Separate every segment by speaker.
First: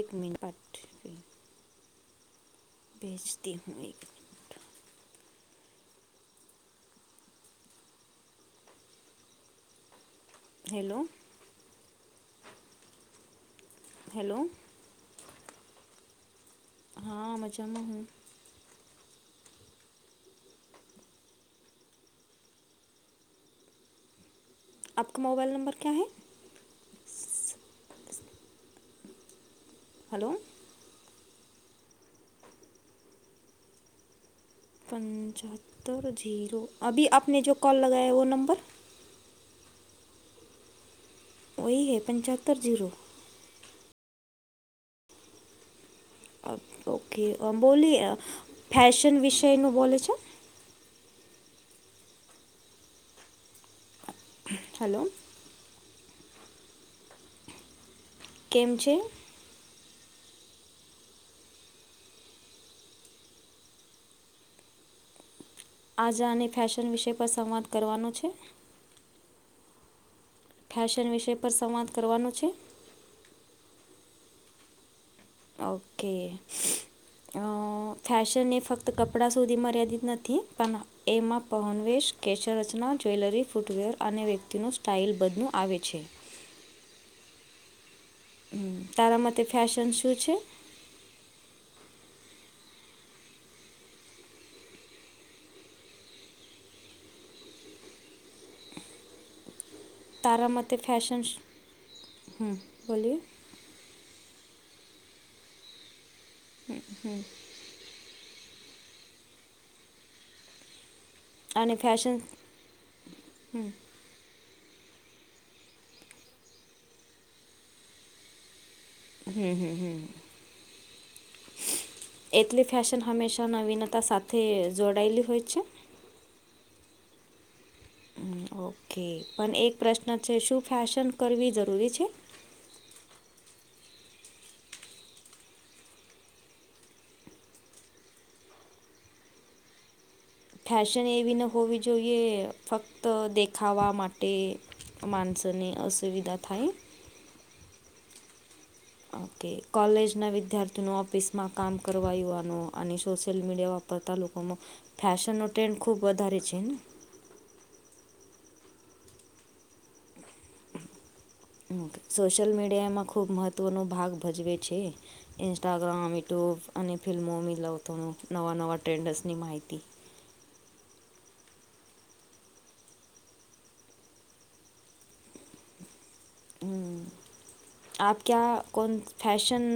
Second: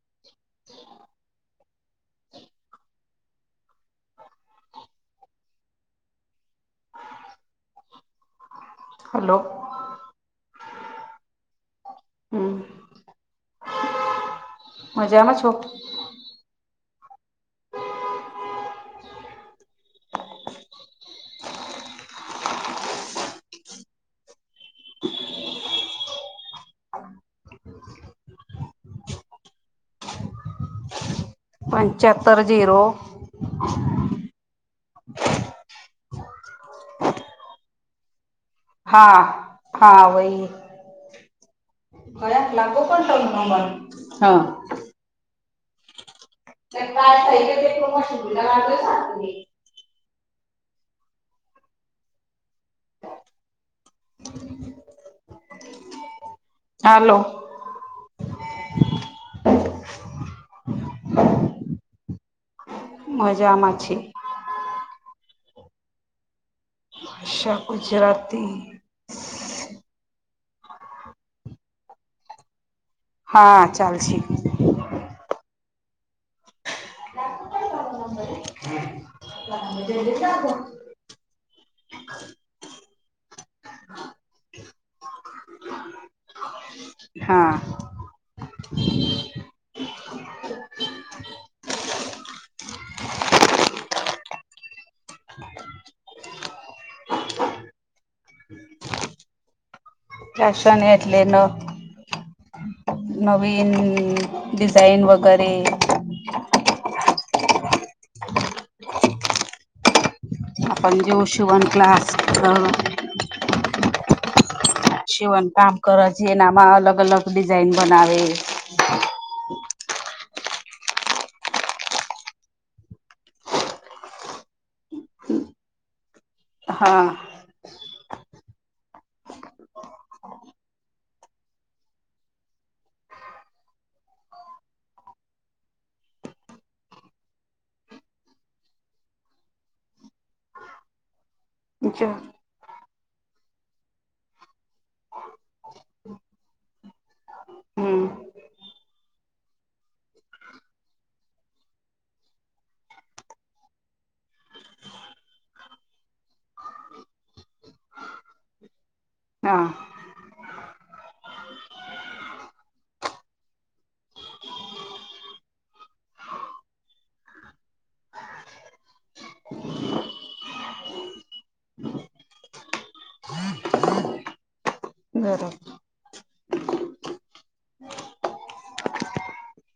Speaker 1: એક મેન પાટ છે. ભેજતી હું મે
Speaker 2: હેલો
Speaker 1: હેલો
Speaker 2: હમ્મ
Speaker 1: હેલો
Speaker 2: મજામાં છો?
Speaker 1: હા, મજામા હું. આપકા મોબાઈલ નંબર ક્યા હૈ? હલો
Speaker 2: પંચતર જીરો
Speaker 1: પંચહતર ઝીરો અભી આપને જો કોલ લગાયા વો નંબર
Speaker 2: હા હા વહી, ક
Speaker 1: પંચોતેર
Speaker 2: લાગો
Speaker 1: જીરો
Speaker 2: પણ હા
Speaker 1: અ ઓકે, બોલીએ
Speaker 2: હા
Speaker 1: ફેશન વિષયનું બોલે છો. હલો
Speaker 2: હાલો
Speaker 1: કેમ છે?
Speaker 2: મજામાં છે.
Speaker 1: આઝાને ફેશન વિષય પર
Speaker 2: ભાષા
Speaker 1: સંવાદ કરવાનો છે.
Speaker 2: ગુજરાતી
Speaker 1: ફેશન વિષય પર સંવાદ કરવાનો છે.
Speaker 2: હા ચાલ શે.
Speaker 1: ઓકે, ફેશન એ ફક્ત તો કપડાં સુધી મર્યાદિત નથી પણ એમાં પહનવેશ, કેશરચના, જ્વેલરી, ફૂટવેર અને વ્યક્તિનું સ્ટાઇલ બધું આવે છે.
Speaker 2: હા.
Speaker 1: હમ્મ તારામાટે ફશન શું છે? તારાામતી
Speaker 2: ફશન એટલે
Speaker 1: ફેશન
Speaker 2: ન
Speaker 1: હમ્મ બોલીએ
Speaker 2: વીન ડિઝાઇન વગેરે
Speaker 1: હમ્મ હમ્મ
Speaker 2: આ પણ જોષ
Speaker 1: અને ફેશન હમ્મ
Speaker 2: છેવન કામ કરવા છીએ ને આમાં અલગ અલગ ડિઝાઇન બનાવે.
Speaker 1: હમ્મ હમ્મ હમ્મ એટલી ફેશન હંમેશા નવીનતા સાથે જોડાયેલી હોય છે.
Speaker 2: હા.
Speaker 1: ઓકે, પણ એક પ્રશ્ન છે, શું ફેશન કરવી જરૂરી છે? ફેશન એવી ન હોવી
Speaker 2: જો
Speaker 1: જોઈએ ફક તો દેખાવા માટે માણસોને અસુવિધા થાય.
Speaker 2: હમ્મ
Speaker 1: ઓકે કોલેજના વિદ્યાર્થીના ઓફિસમાં કામ કરવા યુવાનો અને સોશિયલ મીડિયા પતા લોકોમાં, ફેશનનો ટ્રેન્ડ ખૂબ વધારે છેને.
Speaker 2: હા [inaudible]
Speaker 1: સોશિયલ મીડિયા એમાં ખૂબ મહત્ત્વનો ભાગ ભજવે છે. ઇન્સ્ટાગ્રામ, યુટ્યુબ અને ફિલ્મો મી લવતોનું નવા નવા ટ્રેન્ડર્સની માહિતી.
Speaker 2: બરા
Speaker 1: હમ
Speaker 2: [inaudible]
Speaker 1: આપ ક્યાં કોન ફેશન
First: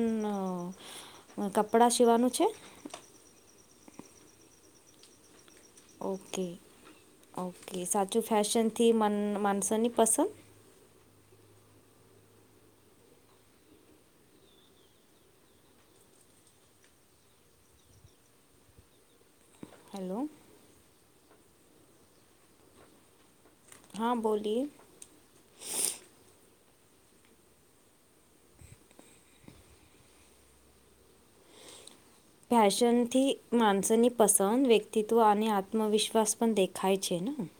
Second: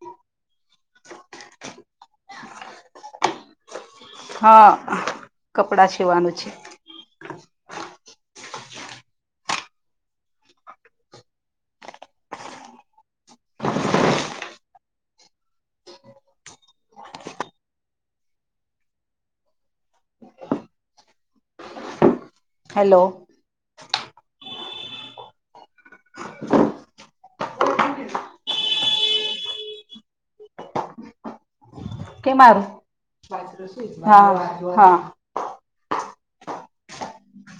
Speaker 1: કપડાં સીવાનું છે?
Speaker 2: હા કપડા સીવાનું
Speaker 1: ઓકે
Speaker 2: છે
Speaker 1: ઓકે સાચું ફેશનથી મન માનસોની પસંદ હેલો
Speaker 2: હેલો
Speaker 1: હા બોલીએ.
Speaker 2: કે મારું
Speaker 1: ફેશનથી માનસોની
Speaker 2: હા
Speaker 1: પસંદ,
Speaker 2: હા
Speaker 1: વ્યક્તિત્વ અને આત આત્મવિશ્વાસ પન દેખાય છે ન.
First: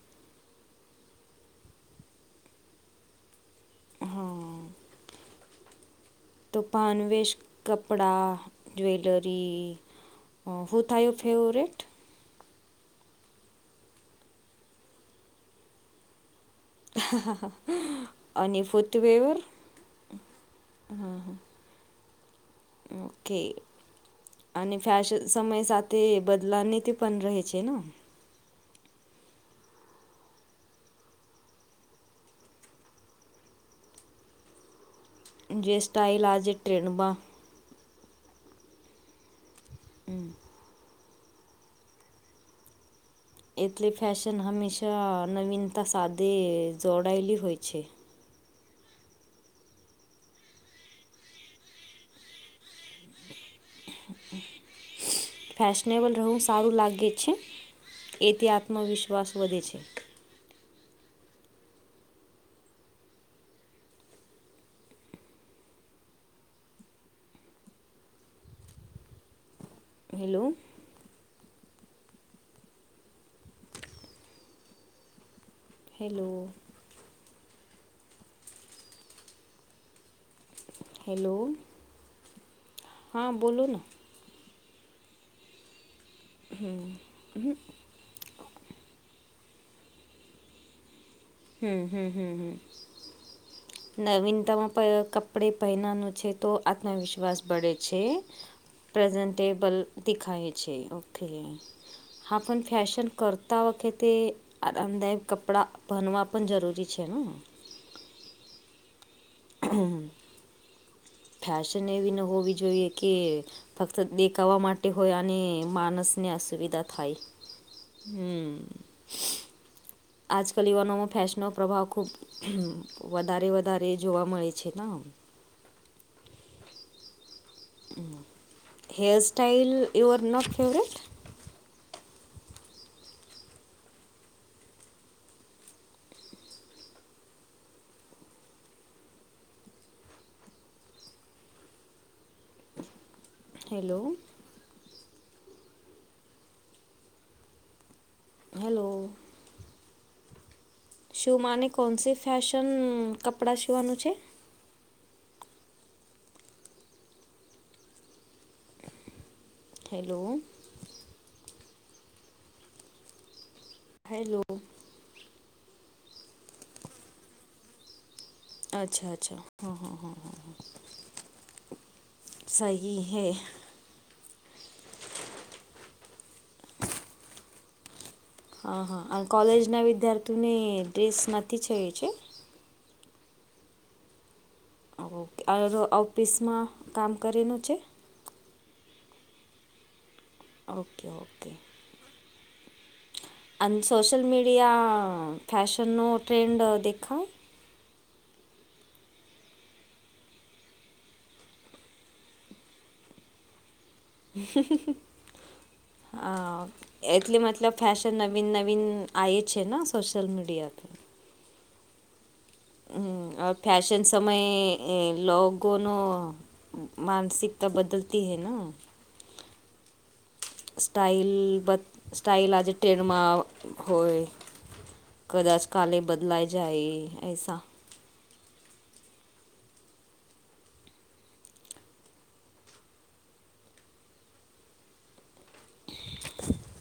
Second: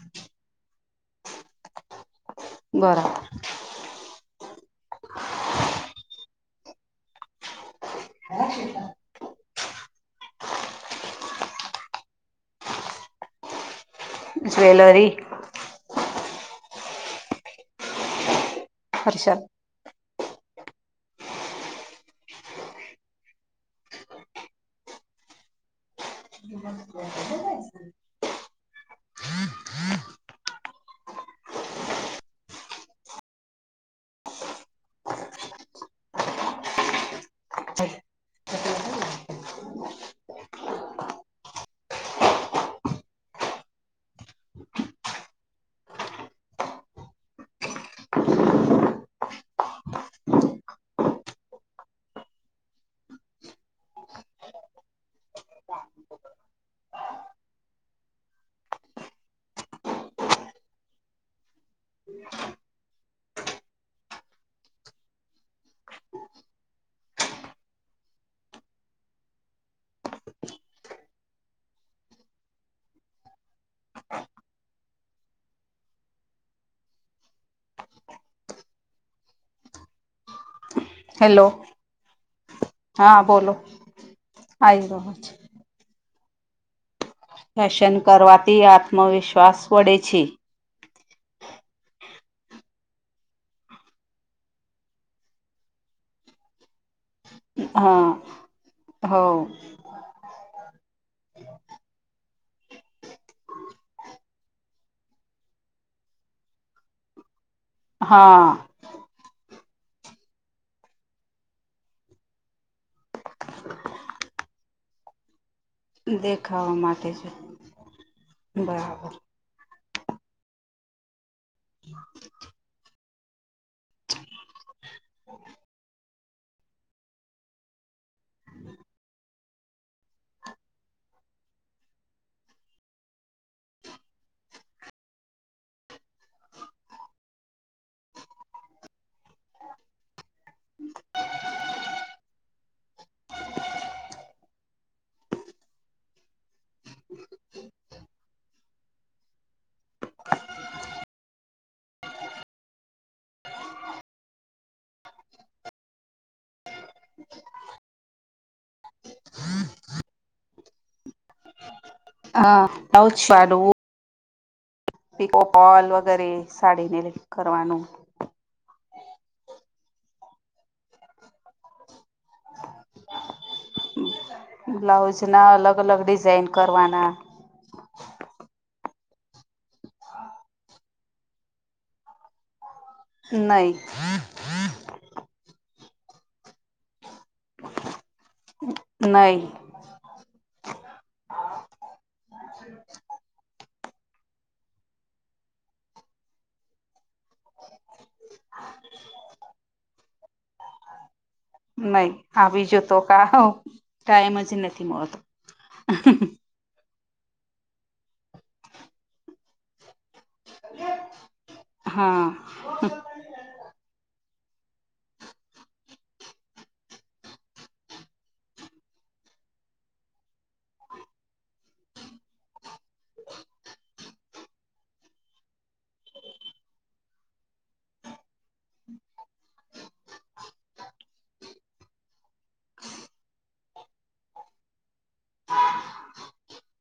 Speaker 2: બરાબ
Speaker 1: હહ તો પાન વેસ, કપડાં, જવેલરી અ હું થાયું ફેવરેટ?
Speaker 2: જ્વેલરી
Speaker 1: અને ફુથવેર?
Speaker 2: હર્ષદ
Speaker 1: અ હહ હહ ઓકે. અને ફેશન સમય સાથે બદલાની તે પન રહે છે ન? જે સ્ટાઈલ આજે ટ્રેન્ડમાં હમ. એટલે ફેશન હંમેશા નવીનતા સાધે જોડાયેલી હોય છે. [inaudible] ફેશનેબલ રહેવું સારું લાગે છે. એથી આત્મવિશ્વાસ વધે છે. હેલો હેલો હેલો
Speaker 2: હા બોલો આઈ રયો અવાજ.
Speaker 1: હમ
Speaker 2: ફેશન કરવાથી આત્મવિશ્વાસ વળે છે.
Speaker 1: હમ હમ હમ હમ
Speaker 2: [inaudible]
Speaker 1: નવીનતામાં પ કપડે પહેનાનું છે તો આત્મવિશ્વાસ બળે છે.
Speaker 2: હા હ
Speaker 1: પ્રેઝન્ટેબલ દેખાય છે ઓકે. હા પન ફેશન કરતા વખતે આરામદાયક કપડાં ભનવા પન જરૂરી છે ન?
Speaker 2: હા
Speaker 1: હમ હમ ફેશન એવી ન હોવી જોઈએ કે ફક્ત દેખાવા માટે હોય અને માનસને
Speaker 2: દેખાવા
Speaker 1: અસુવિધા
Speaker 2: માટે
Speaker 1: થાય.
Speaker 2: છે
Speaker 1: હમ
Speaker 2: બરાબર
Speaker 1: આજકલ યુવાનોમાં ફેશનનો પ્રભાવ ખૂબ વધારે વધારે જોવા મળે છે ન. હમ hairstyle you are not favourite? Hello hello શું માને કોનસી ફેશન કપડાં સીવાનું છે? હેલો
Speaker 2: હા બહુ જ સારું.
Speaker 1: હેલો
Speaker 2: પીકોપલ વગેરે સાડીને કરવાનું.
Speaker 1: અચ્છા અચ્છા હા હા હા હા હા. સહી હે.
Speaker 2: બ્લાઉઝ ના અલગ અલગ ડિઝાઇન કરવાના
Speaker 1: હા હા અને કોલેજના વિદ્યાર્થીઓને ડ્રેસ નથી થ એ છે.
Speaker 2: નહી.
Speaker 1: ઓકે ઓફિસમાં કામ કરેનું છે.
Speaker 2: નહી.
Speaker 1: Okay okay. અ સોશલ મીડિયા ફૅશનનો ટ્રેન્ડ દેખા
Speaker 2: નહી આવી જતો ક ટાઈમ જ નથી મળતો.
Speaker 1: અ એટલે મતલબ ફૅશન નવીન નવીન આ છે ને સોશલ મીડિયા.
Speaker 2: હા.
Speaker 1: હ ફશન સમય લોકોનો. માનસિકતા બદલતી હૈ ને. સ્ટાાઈલ બ સ્ટાઇલ આજે ટ્રેડમાં હોય. કદાચ કાલે બદલાઈ જાય એસા.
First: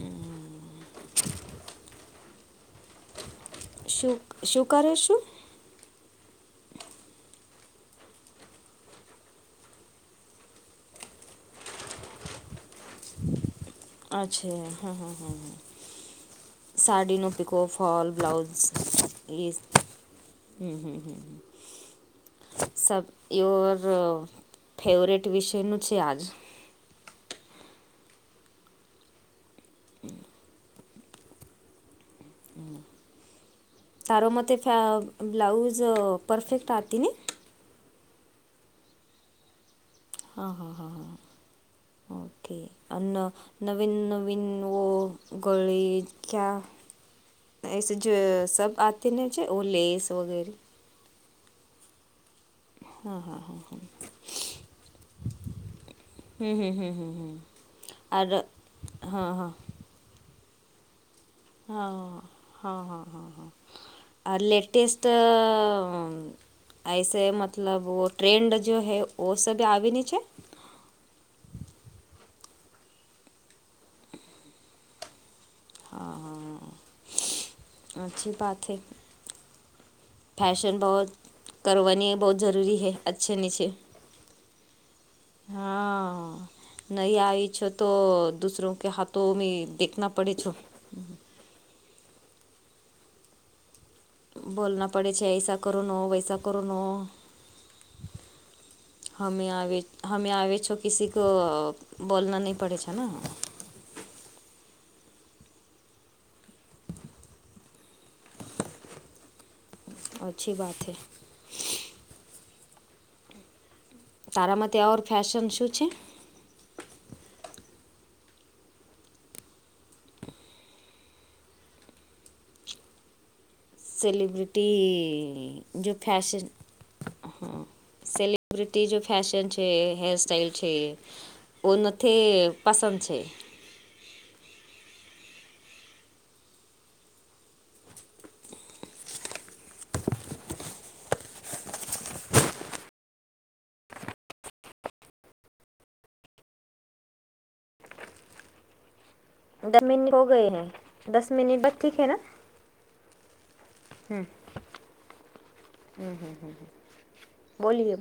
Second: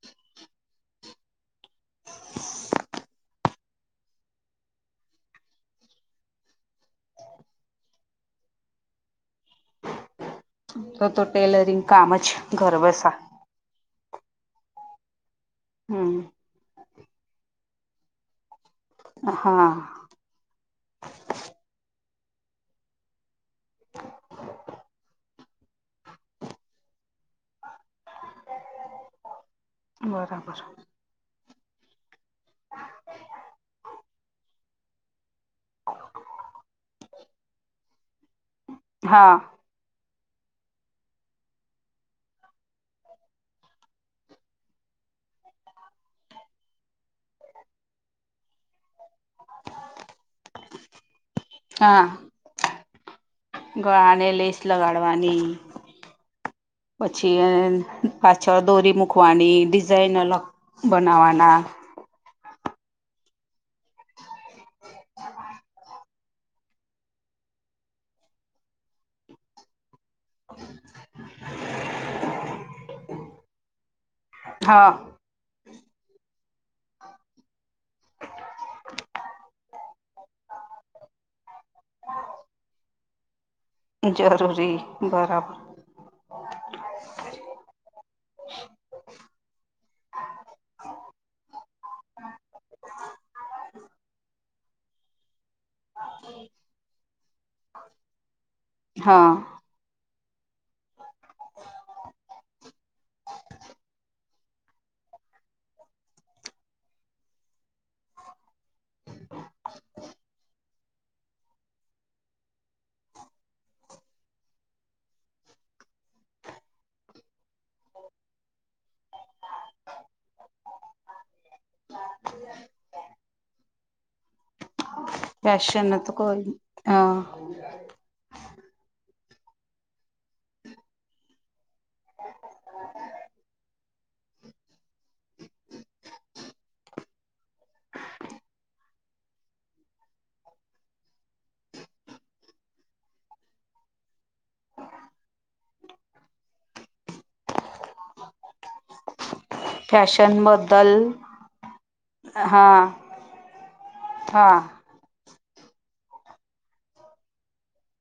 Speaker 1: હમ શું શું કર્યોશું.
Speaker 2: તો તો ટેલરિંગ કામ જ ગર્વશે.
Speaker 1: અચ્છા હા હા હા હા.
Speaker 2: હમ
Speaker 1: સાડી ન પકો ફોલ બ્લાઉઝ.
Speaker 2: હા
Speaker 1: હમ હમ હમ હમ. સબ યોર ફેવરેટ વિષયનું છે આજ.
Speaker 2: બરાબર.
Speaker 1: તારો મ ફ બ્લાઉઝ પરફેક્ટ આવતી ને.
Speaker 2: હા.
Speaker 1: હા હા હા હા ઓકે. અ નવીન નવીન નો ગળી કયા. એસે જે સબ આતી ને છે ઓ લેસ વગેરે.
Speaker 2: હા.
Speaker 1: હા હા હા.
Speaker 2: ગળાને લેસ લગાડવાની. પછી પાછળ દોરી મુકવાની ડિઝાઇન અલગ બનાવાના.
Speaker 1: હં હં હા હા હા આ લેટેસ્ટ એસે મતલબ ટ્રેન્ડ જો હૈ ઓ સબી આવે લી છે.
Speaker 2: હા.
Speaker 1: હા હા હ અચછી વાત હૈ. ફૅશન બહુ કરવની બહુ જરૂરી હૈ અચ્છે નીચે.
Speaker 2: જરૂરી બરાબર.
Speaker 1: હા. નહી આવીઈ છો તો દુસરો કે હાથો દેખના પડે છો. બોના પડે છે એસા કરો ના હો વૈસા કરો ના.
Speaker 2: હા
Speaker 1: હમે હમે આવે છો કસી કો બોલના નહીં પડે છે. અચ્છી બાત હૈ. તારામાં ત્યાં ઓર ફેશન શું છે? સેલિબ્રિટી
Speaker 2: ફેશન
Speaker 1: જો
Speaker 2: તો કોઈ
Speaker 1: ફેશન
Speaker 2: અ
Speaker 1: હા સેલિ કતિ જો ફેશન છે હેરસ્ટ્ટાઈલ છે. ઓ નથી પસંદ છે. દસ મિનિટ હો
Speaker 2: ફેશન
Speaker 1: ગય હૈ
Speaker 2: બદલ
Speaker 1: દસ મિનિટ બદ ઠીક હે ના.
Speaker 2: હા
Speaker 1: હ હમ
Speaker 2: હા
Speaker 1: હ હ હ બોલીએ.